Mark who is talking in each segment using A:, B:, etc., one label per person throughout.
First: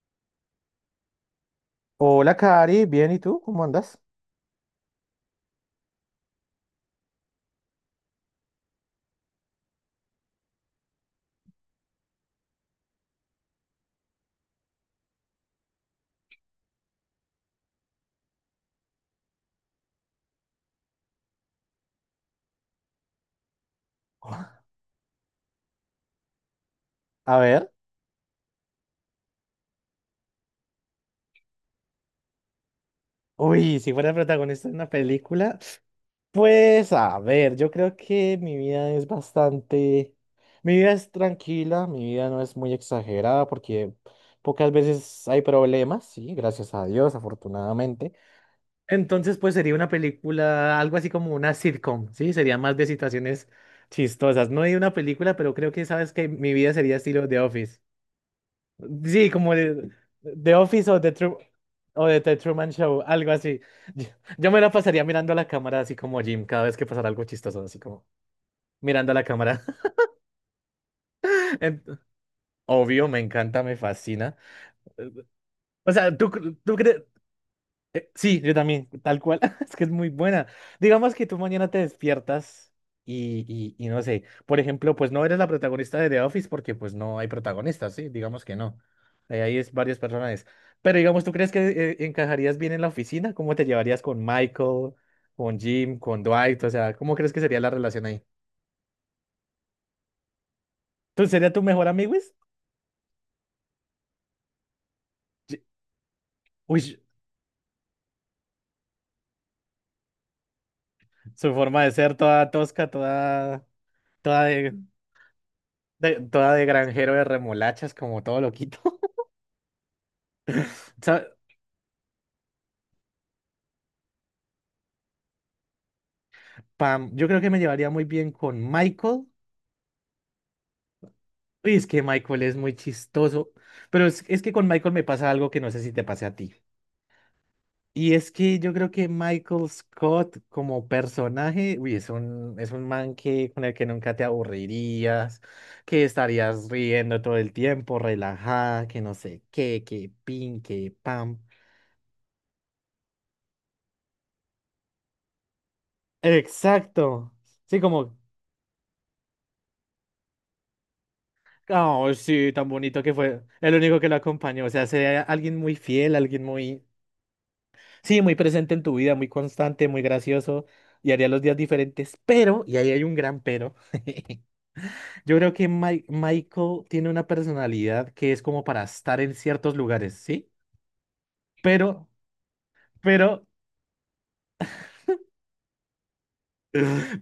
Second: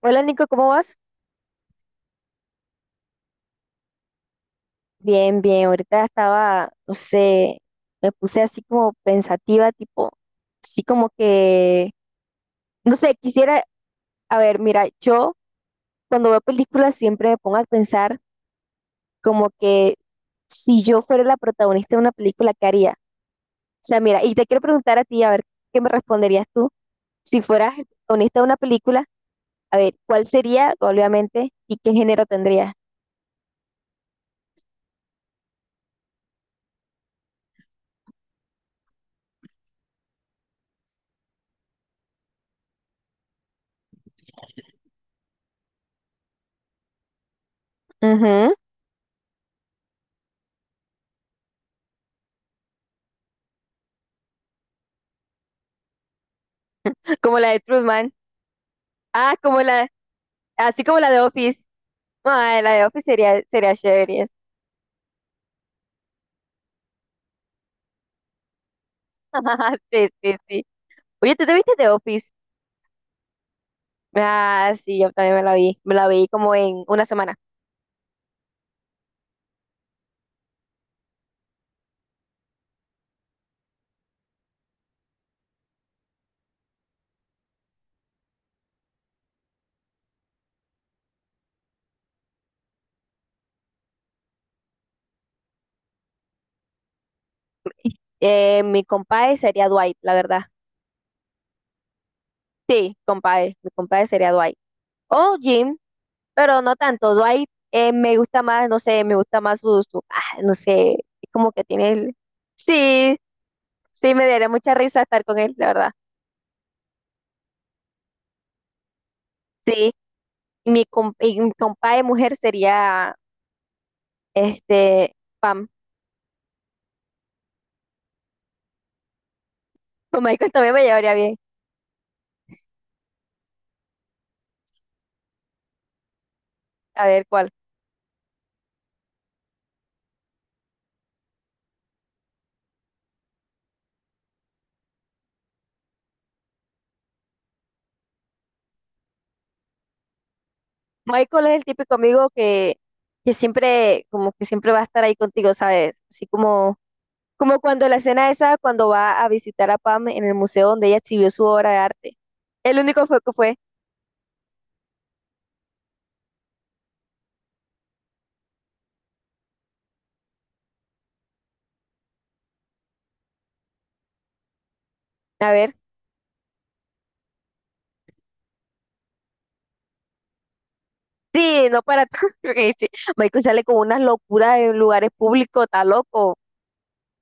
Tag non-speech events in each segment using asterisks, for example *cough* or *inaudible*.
A: Hola Nico, ¿cómo vas?
B: Hola, Cari, bien, ¿y tú? ¿Cómo andas?
A: Bien, bien. Ahorita estaba, no sé, me puse así como pensativa, tipo, así como que, no sé, quisiera, a ver, mira, yo cuando veo películas siempre me pongo a pensar como que si yo fuera la protagonista de una película, ¿qué haría? O sea, mira, y te quiero preguntar a ti, a ver, ¿qué me responderías tú?
B: A
A: Si
B: ver,
A: fueras el protagonista de una película, a ver, ¿cuál sería, obviamente, y qué género tendría?
B: uy, si fuera protagonista de una película, pues a ver, yo creo que mi vida es bastante, mi vida es tranquila, mi vida no es muy exagerada porque pocas veces hay problemas, sí, gracias a Dios, afortunadamente.
A: Ujú.
B: Entonces, pues sería una película, algo así como una sitcom, sí, sería más de situaciones chistosas, no hay una película, pero creo que sabes que mi vida sería estilo
A: Como
B: The
A: la de
B: Office.
A: Truman.
B: Sí,
A: Ah,
B: como
A: como la,
B: de The
A: así
B: Office
A: como
B: o
A: la
B: The
A: de
B: Tru-
A: Office.
B: o de The
A: Ay,
B: Truman
A: la de
B: Show,
A: Office
B: algo
A: sería,
B: así.
A: sería
B: Yo,
A: chévere.
B: yo me la pasaría mirando a la cámara así como Jim, cada vez que pasara algo chistoso, así como mirando a la cámara.
A: *laughs* Sí, sí, sí. Oye, ¿tú te
B: *laughs*
A: viste
B: En-
A: de Office?
B: Obvio, me encanta, me fascina.
A: Ah, sí, yo también me la vi.
B: O
A: Me la
B: sea,
A: vi como
B: ¿tú
A: en
B: crees?
A: una semana.
B: Sí, yo también, tal cual. *laughs* Es que es muy buena. Digamos que tú mañana te despiertas y no sé, por ejemplo, pues no eres la protagonista de The Office porque pues no hay protagonistas, ¿sí? Digamos que no. Ahí es varios personajes. Pero digamos, ¿tú crees que encajarías bien en la oficina? ¿Cómo te llevarías con Michael, con Jim, con Dwight? O sea, ¿cómo crees que sería la relación ahí?
A: Mi compadre sería Dwight, la verdad.
B: ¿Tú sería tu mejor amigo? Wiz?
A: Sí, compadre. Mi compadre sería Dwight. O
B: Ye-
A: Jim, pero no
B: Uy,
A: tanto. Dwight me gusta más, no sé, me gusta más ah, no sé, es como
B: su
A: que
B: forma de
A: tiene el...
B: ser toda tosca,
A: Sí,
B: toda,
A: sí, me
B: toda
A: daría mucha
B: de,
A: risa estar con él, la verdad.
B: toda de granjero de remolachas, como todo loquito.
A: Sí, y y
B: *laughs*
A: mi compadre mujer sería, este, Pam.
B: Pam, yo creo que me llevaría muy bien con Michael.
A: *laughs* Con Michael también me llevaría bien.
B: Uy, es que Michael es muy chistoso, pero es que con Michael me pasa algo que no sé si te pase a ti.
A: A ver, ¿cuál?
B: Y es que yo creo que Michael Scott como personaje, uy, es un man que, con el que nunca te aburrirías, que estarías riendo todo el tiempo, relajada, que no sé qué, que pin, que pam.
A: Michael es el típico amigo que siempre, como que siempre va a estar ahí contigo, ¿sabes? Así como,
B: Exacto.
A: como
B: Sí,
A: cuando la
B: como,
A: escena esa, cuando va a visitar a Pam en el museo donde ella exhibió su obra de
B: oh,
A: arte.
B: sí, tan
A: El
B: bonito
A: único
B: que
A: fue que
B: fue.
A: fue,
B: El único que lo acompañó. O sea, sea alguien muy fiel, alguien muy. Sí, muy presente en tu vida, muy constante, muy gracioso y haría los días diferentes, pero, y ahí hay un gran pero, *laughs* yo
A: a
B: creo que
A: ver,
B: Michael tiene una personalidad que es como para estar en ciertos lugares, ¿sí?
A: sí, no para
B: Pero,
A: todo. *laughs* Porque sí, Michael
B: pero,
A: sale con unas locuras en lugares públicos, está loco.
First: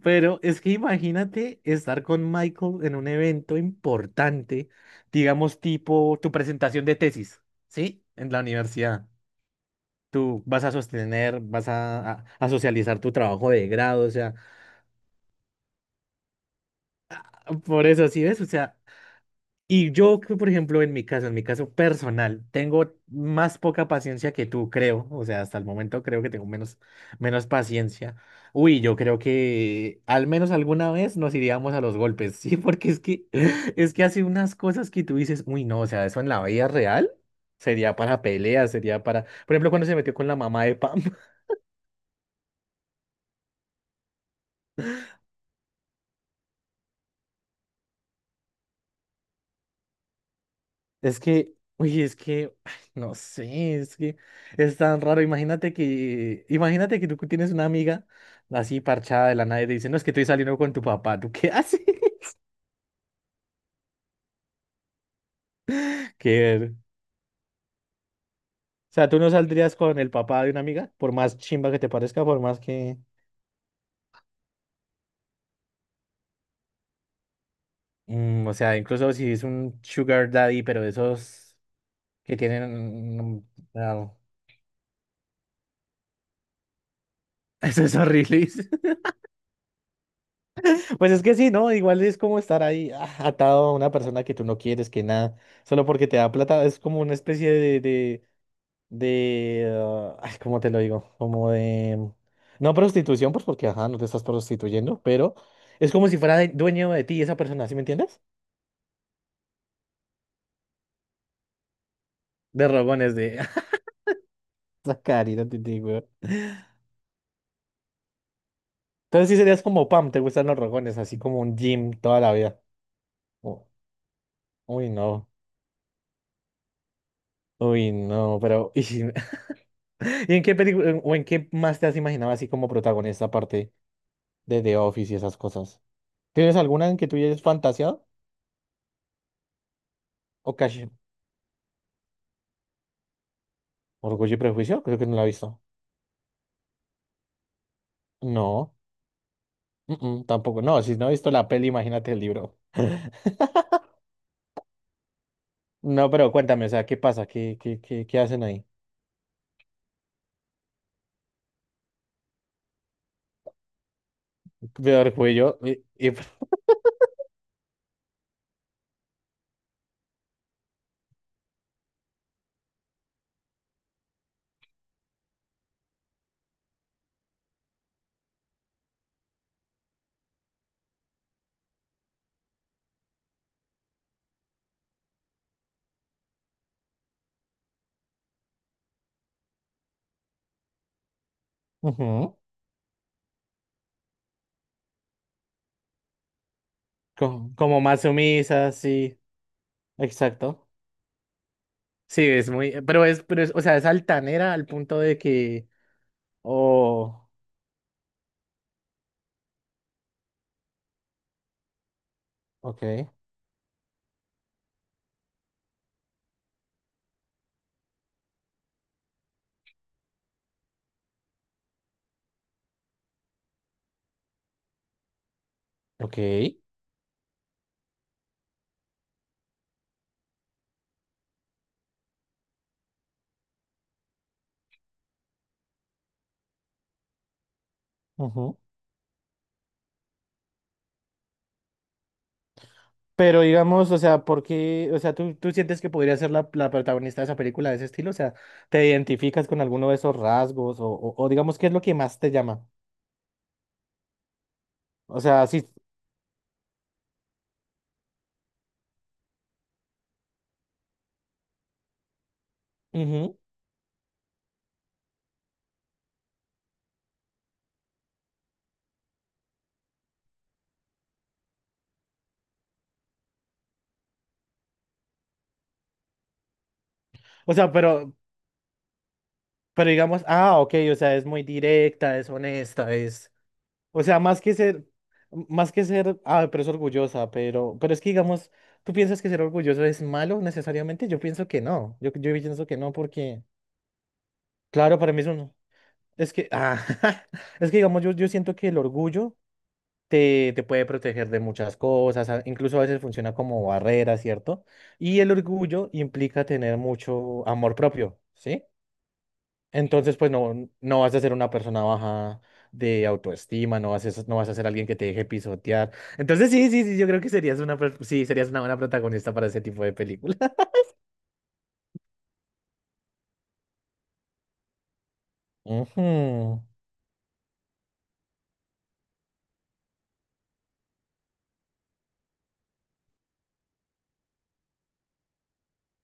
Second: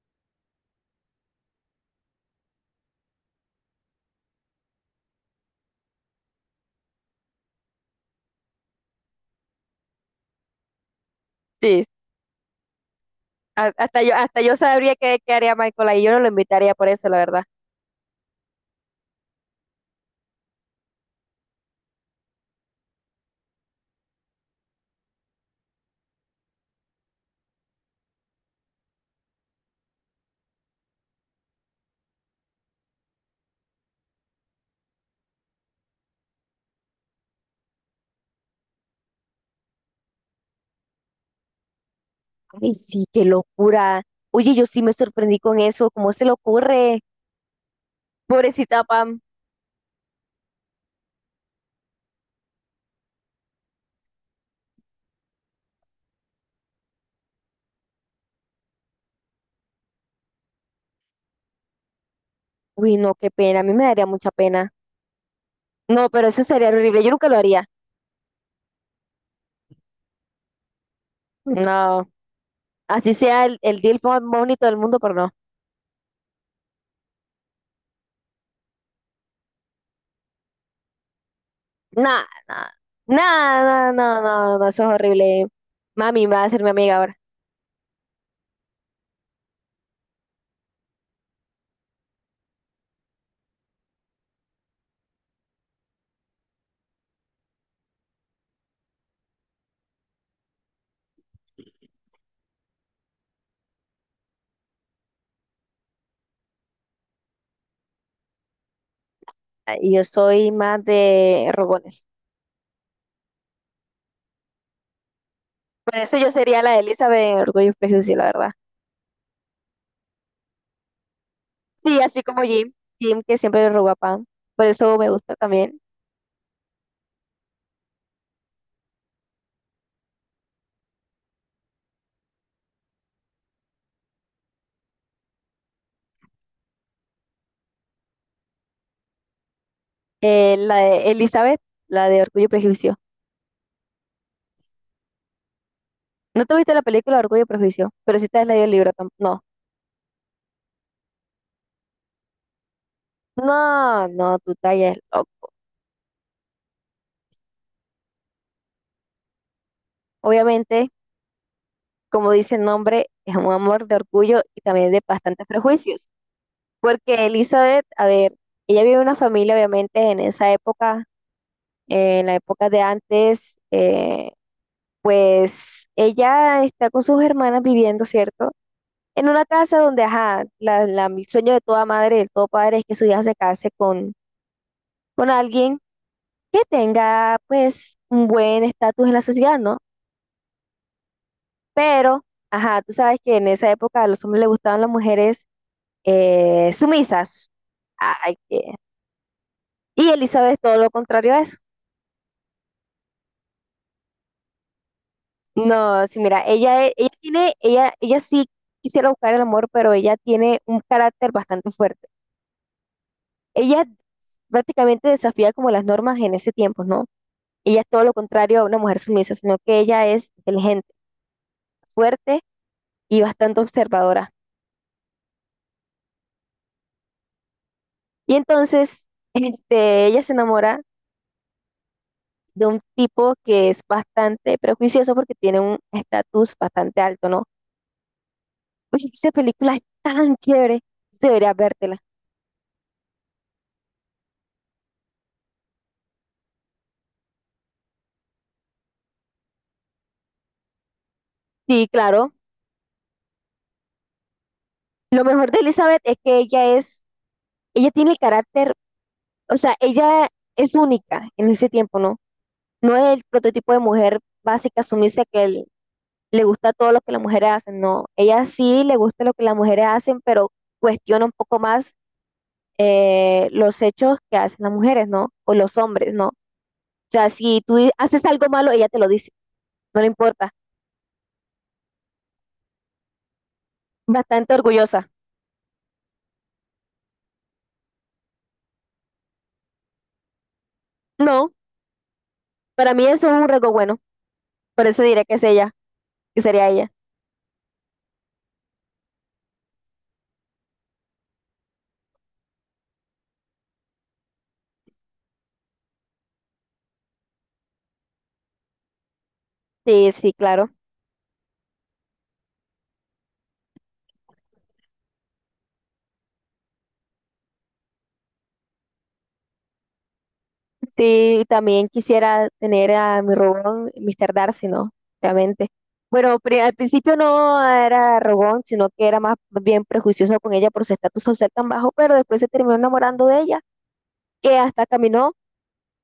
B: pero es que imagínate estar con Michael en un evento importante, digamos tipo tu presentación de tesis, ¿sí? En la universidad. Tú vas a sostener,
A: Sí,
B: a socializar tu trabajo de grado, o sea,
A: hasta yo sabría qué, qué haría Michael ahí, yo no lo invitaría por eso, la verdad.
B: por eso, ¿sí ves? O sea... Y yo, que, por ejemplo, en mi caso personal, tengo más poca paciencia que tú, creo. O sea, hasta el momento creo que tengo menos paciencia. Uy, yo creo que al menos alguna vez nos iríamos a los golpes, *laughs* ¿sí? Porque es que, *laughs* es que hace unas cosas que tú dices, uy, no, o sea, eso en la vida real sería para peleas, sería para... Por ejemplo, cuando se metió con la mamá de Pam.
A: Ay, sí, qué locura. Oye, yo sí me sorprendí con eso, ¿cómo se le ocurre? Pobrecita Pam.
B: Es que, uy, es que, ay, No sé, es que es tan raro. Imagínate que tú tienes una amiga así parchada de la nada y te dice, no, es que estoy saliendo con tu papá. ¿Tú qué haces? *laughs*
A: Uy, no, qué pena, a mí me daría mucha pena. No, pero eso sería
B: ¿Qué?
A: horrible, yo nunca lo haría.
B: O sea, tú no saldrías con el papá de una amiga, por más chimba que te
A: No,
B: parezca, por más que,
A: así sea el deal más bonito del mundo, pero no.
B: mm, o sea, incluso si es un sugar daddy, pero esos
A: Nada,
B: que tienen, mm,
A: nada, nada,
B: no,
A: no, no, no, no, eso es horrible. Mami va a ser mi amiga ahora.
B: *laughs* eso es horrible. Pues es que sí, ¿no? Igual es como estar ahí ah, atado a una persona que tú no quieres, que nada, solo porque te da plata, es como una especie ah, ay, ¿cómo te lo digo? Como de, no prostitución, pues porque, ajá, no te estás prostituyendo, pero es como si fuera dueño de ti esa persona, ¿sí me entiendes?
A: Y yo soy más de rogones.
B: De rogones, de *laughs* sacar y no te digo.
A: Por
B: Weón.
A: eso yo sería la de Elizabeth en Orgullo y Prejuicio, la verdad.
B: Entonces sí serías como Pam, te gustan los rogones, así como un gym
A: Sí,
B: toda
A: así
B: la
A: como
B: vida.
A: Jim, Jim que siempre
B: U-
A: le roba pan. Por
B: Uy,
A: eso me
B: no,
A: gusta también.
B: pero *laughs* ¿Y en qué película o en qué más te has imaginado así como protagonista aparte de The Office y esas cosas? ¿Tienes alguna en que tú hayas fantaseado? ¿O
A: La
B: casi
A: de Elizabeth, la de Orgullo y Prejuicio.
B: Orgullo y Prejuicio? Creo que no la he visto.
A: ¿No te viste la película Orgullo y Prejuicio? Pero sí te has leído el
B: No,
A: libro. No.
B: mm, mm, tampoco. No, si no he visto la peli, imagínate el libro. *laughs*
A: No, no, tú tallas loco.
B: No, pero cuéntame, o sea, ¿qué pasa? ¿Qué hacen ahí?
A: Obviamente, como dice el nombre, es un amor de orgullo y también
B: De
A: de bastantes
B: Orgullo y...
A: prejuicios. Porque Elizabeth, a ver, ella vive en una familia, obviamente, en esa época, en la época de antes, pues ella está con sus hermanas viviendo, ¿cierto? En una casa donde, ajá, el sueño de toda madre, de todo padre es que su hija se case con alguien que tenga, pues, un buen estatus en la sociedad, ¿no? Pero,
B: Ujú.
A: ajá, tú sabes que en esa época a los hombres les gustaban las mujeres sumisas.
B: Como más
A: Ay,
B: sumisa,
A: qué-
B: sí.
A: Y Elizabeth es
B: Exacto.
A: todo lo contrario a eso.
B: Sí, es muy... Pero es, o sea, es altanera al punto de que...
A: No, sí, mira, ella
B: Oh,
A: tiene, ella sí quisiera buscar el amor, pero ella tiene un carácter bastante fuerte.
B: ok.
A: Ella prácticamente desafía como las normas en ese tiempo, ¿no? Ella es todo lo contrario a una mujer sumisa, sino que ella es inteligente, fuerte y bastante observadora.
B: Ok.
A: Y entonces, *laughs* este, ella se enamora de un tipo que es bastante prejuicioso porque tiene un estatus bastante alto, ¿no?
B: Ujú.
A: Oye, *laughs* esa película es tan chévere, deberías vértela.
B: Pero digamos, o sea, ¿por qué? O sea, ¿tú sientes que podría ser la protagonista de esa película de ese estilo? O sea, ¿te identificas con alguno de esos rasgos? O digamos, ¿qué es lo
A: Sí,
B: que más te
A: claro.
B: llama? O
A: Lo
B: sea,
A: mejor de
B: sí.
A: Elizabeth es que ella es, ella tiene el carácter, o sea, ella es única en ese tiempo, ¿no? No es el
B: Ujú.
A: prototipo de mujer básica sumisa que le gusta todo lo que las mujeres hacen, no. Ella sí le gusta lo que las mujeres hacen, pero cuestiona un poco más los hechos que hacen las mujeres, ¿no? O los hombres, ¿no? O sea,
B: O
A: si
B: sea,
A: tú haces algo malo, ella te lo dice,
B: pero
A: no le
B: digamos,
A: importa.
B: ah, ok, o sea, es muy directa, es honesta, es. O sea, más
A: Bastante
B: que ser,
A: orgullosa.
B: Más que ser, ah, pero es orgullosa, pero es que digamos, ¿tú piensas que ser orgulloso es malo necesariamente? Yo pienso
A: No,
B: que no. Yo pienso que no,
A: para mí eso es
B: porque,
A: un rasgo bueno, por
B: claro,
A: eso
B: para mí
A: diré
B: es
A: que es
B: un.
A: ella,
B: Es
A: que
B: que,
A: sería
B: ah,
A: ella.
B: *laughs* es que digamos, yo siento que el orgullo te puede proteger de muchas cosas, incluso a veces funciona como barrera, ¿cierto? Y el orgullo implica tener mucho amor propio, ¿sí?
A: Sí,
B: Entonces, pues
A: sí, claro.
B: no vas a ser una persona baja de autoestima, no vas a ser alguien que te deje pisotear. Entonces, sí, sí, sí, yo creo que serías sí, serías una buena protagonista para ese tipo de película.
A: Sí, también quisiera tener a mi robón, Mr. Darcy, ¿no? Obviamente.
B: *laughs*
A: Bueno,
B: Ujú.
A: al principio no era robón, sino que era más bien prejuicioso con ella por su estatus social tan bajo, pero después se terminó enamorando de ella, que hasta caminó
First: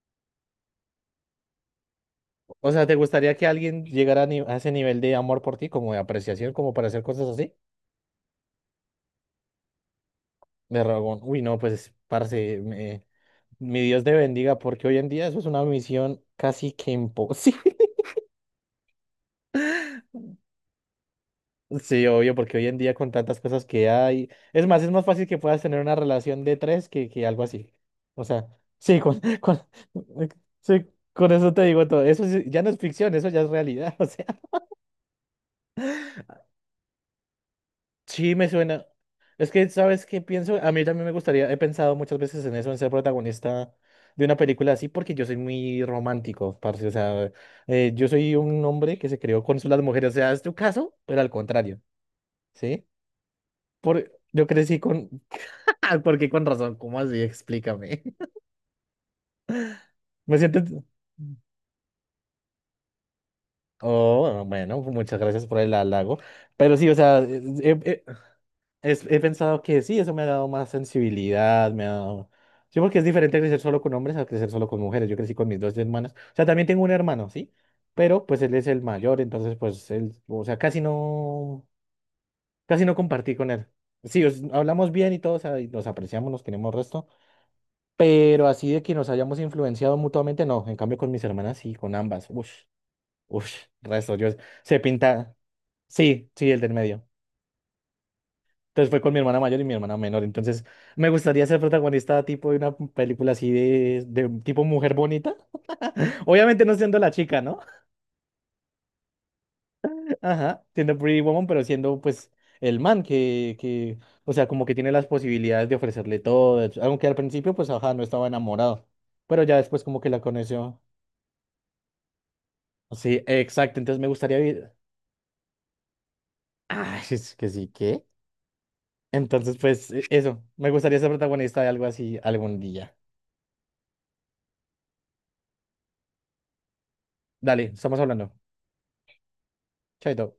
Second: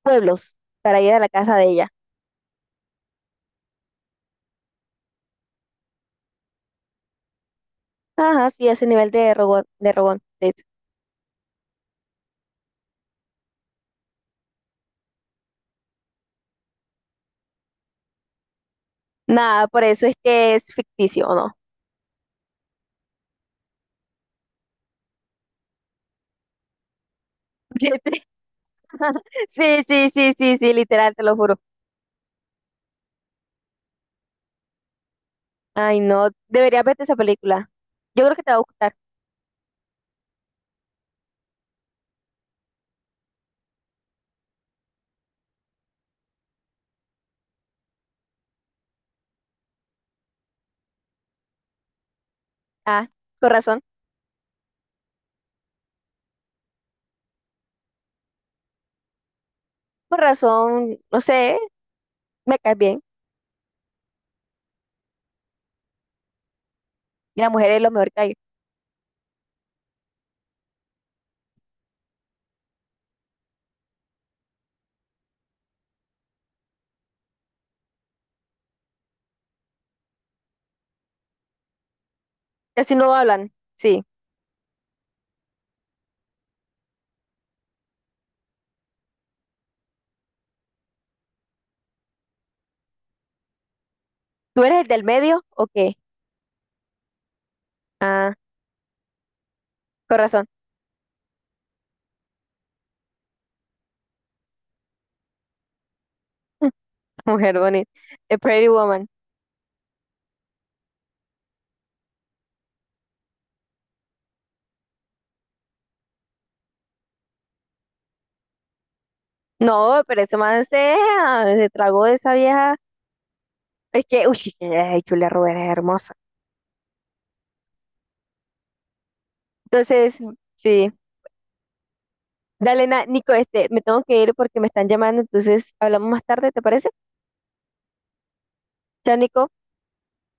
A: pueblos para ir a la casa de ella.
B: O sea, ¿te gustaría que alguien llegara a, ni- a ese nivel de amor por ti, como de apreciación, como para hacer cosas así?
A: Ajá, sí, ese nivel de rogón, de rogón.
B: De Ragón. Uy, no, pues, parce, mi Dios te bendiga, porque hoy en día eso es una misión casi que imposible. *laughs*
A: Nada, por eso es que es ficticio, ¿o no?
B: Sí, obvio, porque hoy en día con tantas cosas que hay. Es más fácil que puedas tener una relación de tres que algo así. O
A: *laughs*
B: sea, sí,
A: Sí, sí, sí,
B: *laughs*
A: sí, sí,
B: sí,
A: literal, te
B: con
A: lo
B: eso
A: juro.
B: te digo todo. Eso sí, ya no es ficción, eso ya es realidad. *laughs*
A: Ay, no, deberías verte esa película. Yo creo
B: Sí,
A: que
B: me
A: te va a
B: suena.
A: gustar.
B: Es que, ¿sabes qué pienso? A mí también me gustaría, he pensado muchas veces en eso, en ser protagonista de una película así, porque yo soy muy romántico, parce. O sea, yo soy un hombre que se creó con las mujeres. O sea, es tu caso, pero al contrario, ¿sí?
A: Ah, con razón,
B: Por, yo crecí con... *laughs* ¿Por qué con razón? ¿Cómo así? Explícame.
A: con
B: *laughs* Me siento...
A: razón, no sé, me caes bien.
B: Oh, bueno, muchas gracias por el halago. Pero sí, o sea,
A: Y la mujer es lo
B: eh,
A: mejor que hay.
B: he pensado que sí, eso me ha dado más sensibilidad, me ha dado... Sí, porque es diferente crecer solo con hombres a crecer solo con mujeres. Yo crecí con mis dos hermanas. O sea, también tengo un hermano, ¿sí? Pero pues él es el mayor, entonces pues él, o sea, casi
A: Casi
B: no
A: no
B: compartí
A: hablan,
B: con él.
A: sí.
B: Sí, hablamos bien y todo, o sea, y nos apreciamos, nos queremos resto, pero así de que nos hayamos influenciado mutuamente, no. En cambio con mis hermanas sí, con ambas. Ush, Resto, yo
A: ¿Tú
B: se
A: eres el del
B: pinta.
A: medio o qué?
B: Sí, sí, el del medio.
A: Ah,
B: Entonces fue con mi hermana mayor y mi hermana
A: con
B: menor.
A: razón.
B: Entonces me gustaría ser protagonista tipo de una película así de tipo mujer bonita. *laughs* Obviamente
A: *laughs*
B: no siendo la chica,
A: Mujer
B: ¿no?
A: bonita. The Pretty Woman.
B: *laughs* Ajá, siendo Pretty Woman, pero siendo pues el man o sea, como que tiene las posibilidades de ofrecerle todo. Aunque al principio pues, ajá, no estaba enamorado. Pero ya después como
A: No,
B: que
A: pero
B: la
A: ese man
B: conoció.
A: se, ah, se tragó de esa vieja.
B: Sí, exacto. Entonces
A: Es
B: me
A: que,
B: gustaría
A: uy,
B: vivir.
A: ay, Julia Roberts es hermosa.
B: Ah, *laughs* es que sí, ¿qué? Entonces pues
A: Entonces,
B: eso, me
A: sí.
B: gustaría ser protagonista de algo así algún
A: Dale,
B: día.
A: Nico, este, me tengo que ir porque me están llamando, entonces hablamos más tarde, ¿te parece?
B: Dale, estamos hablando.
A: Chao, Nico.
B: Chaito.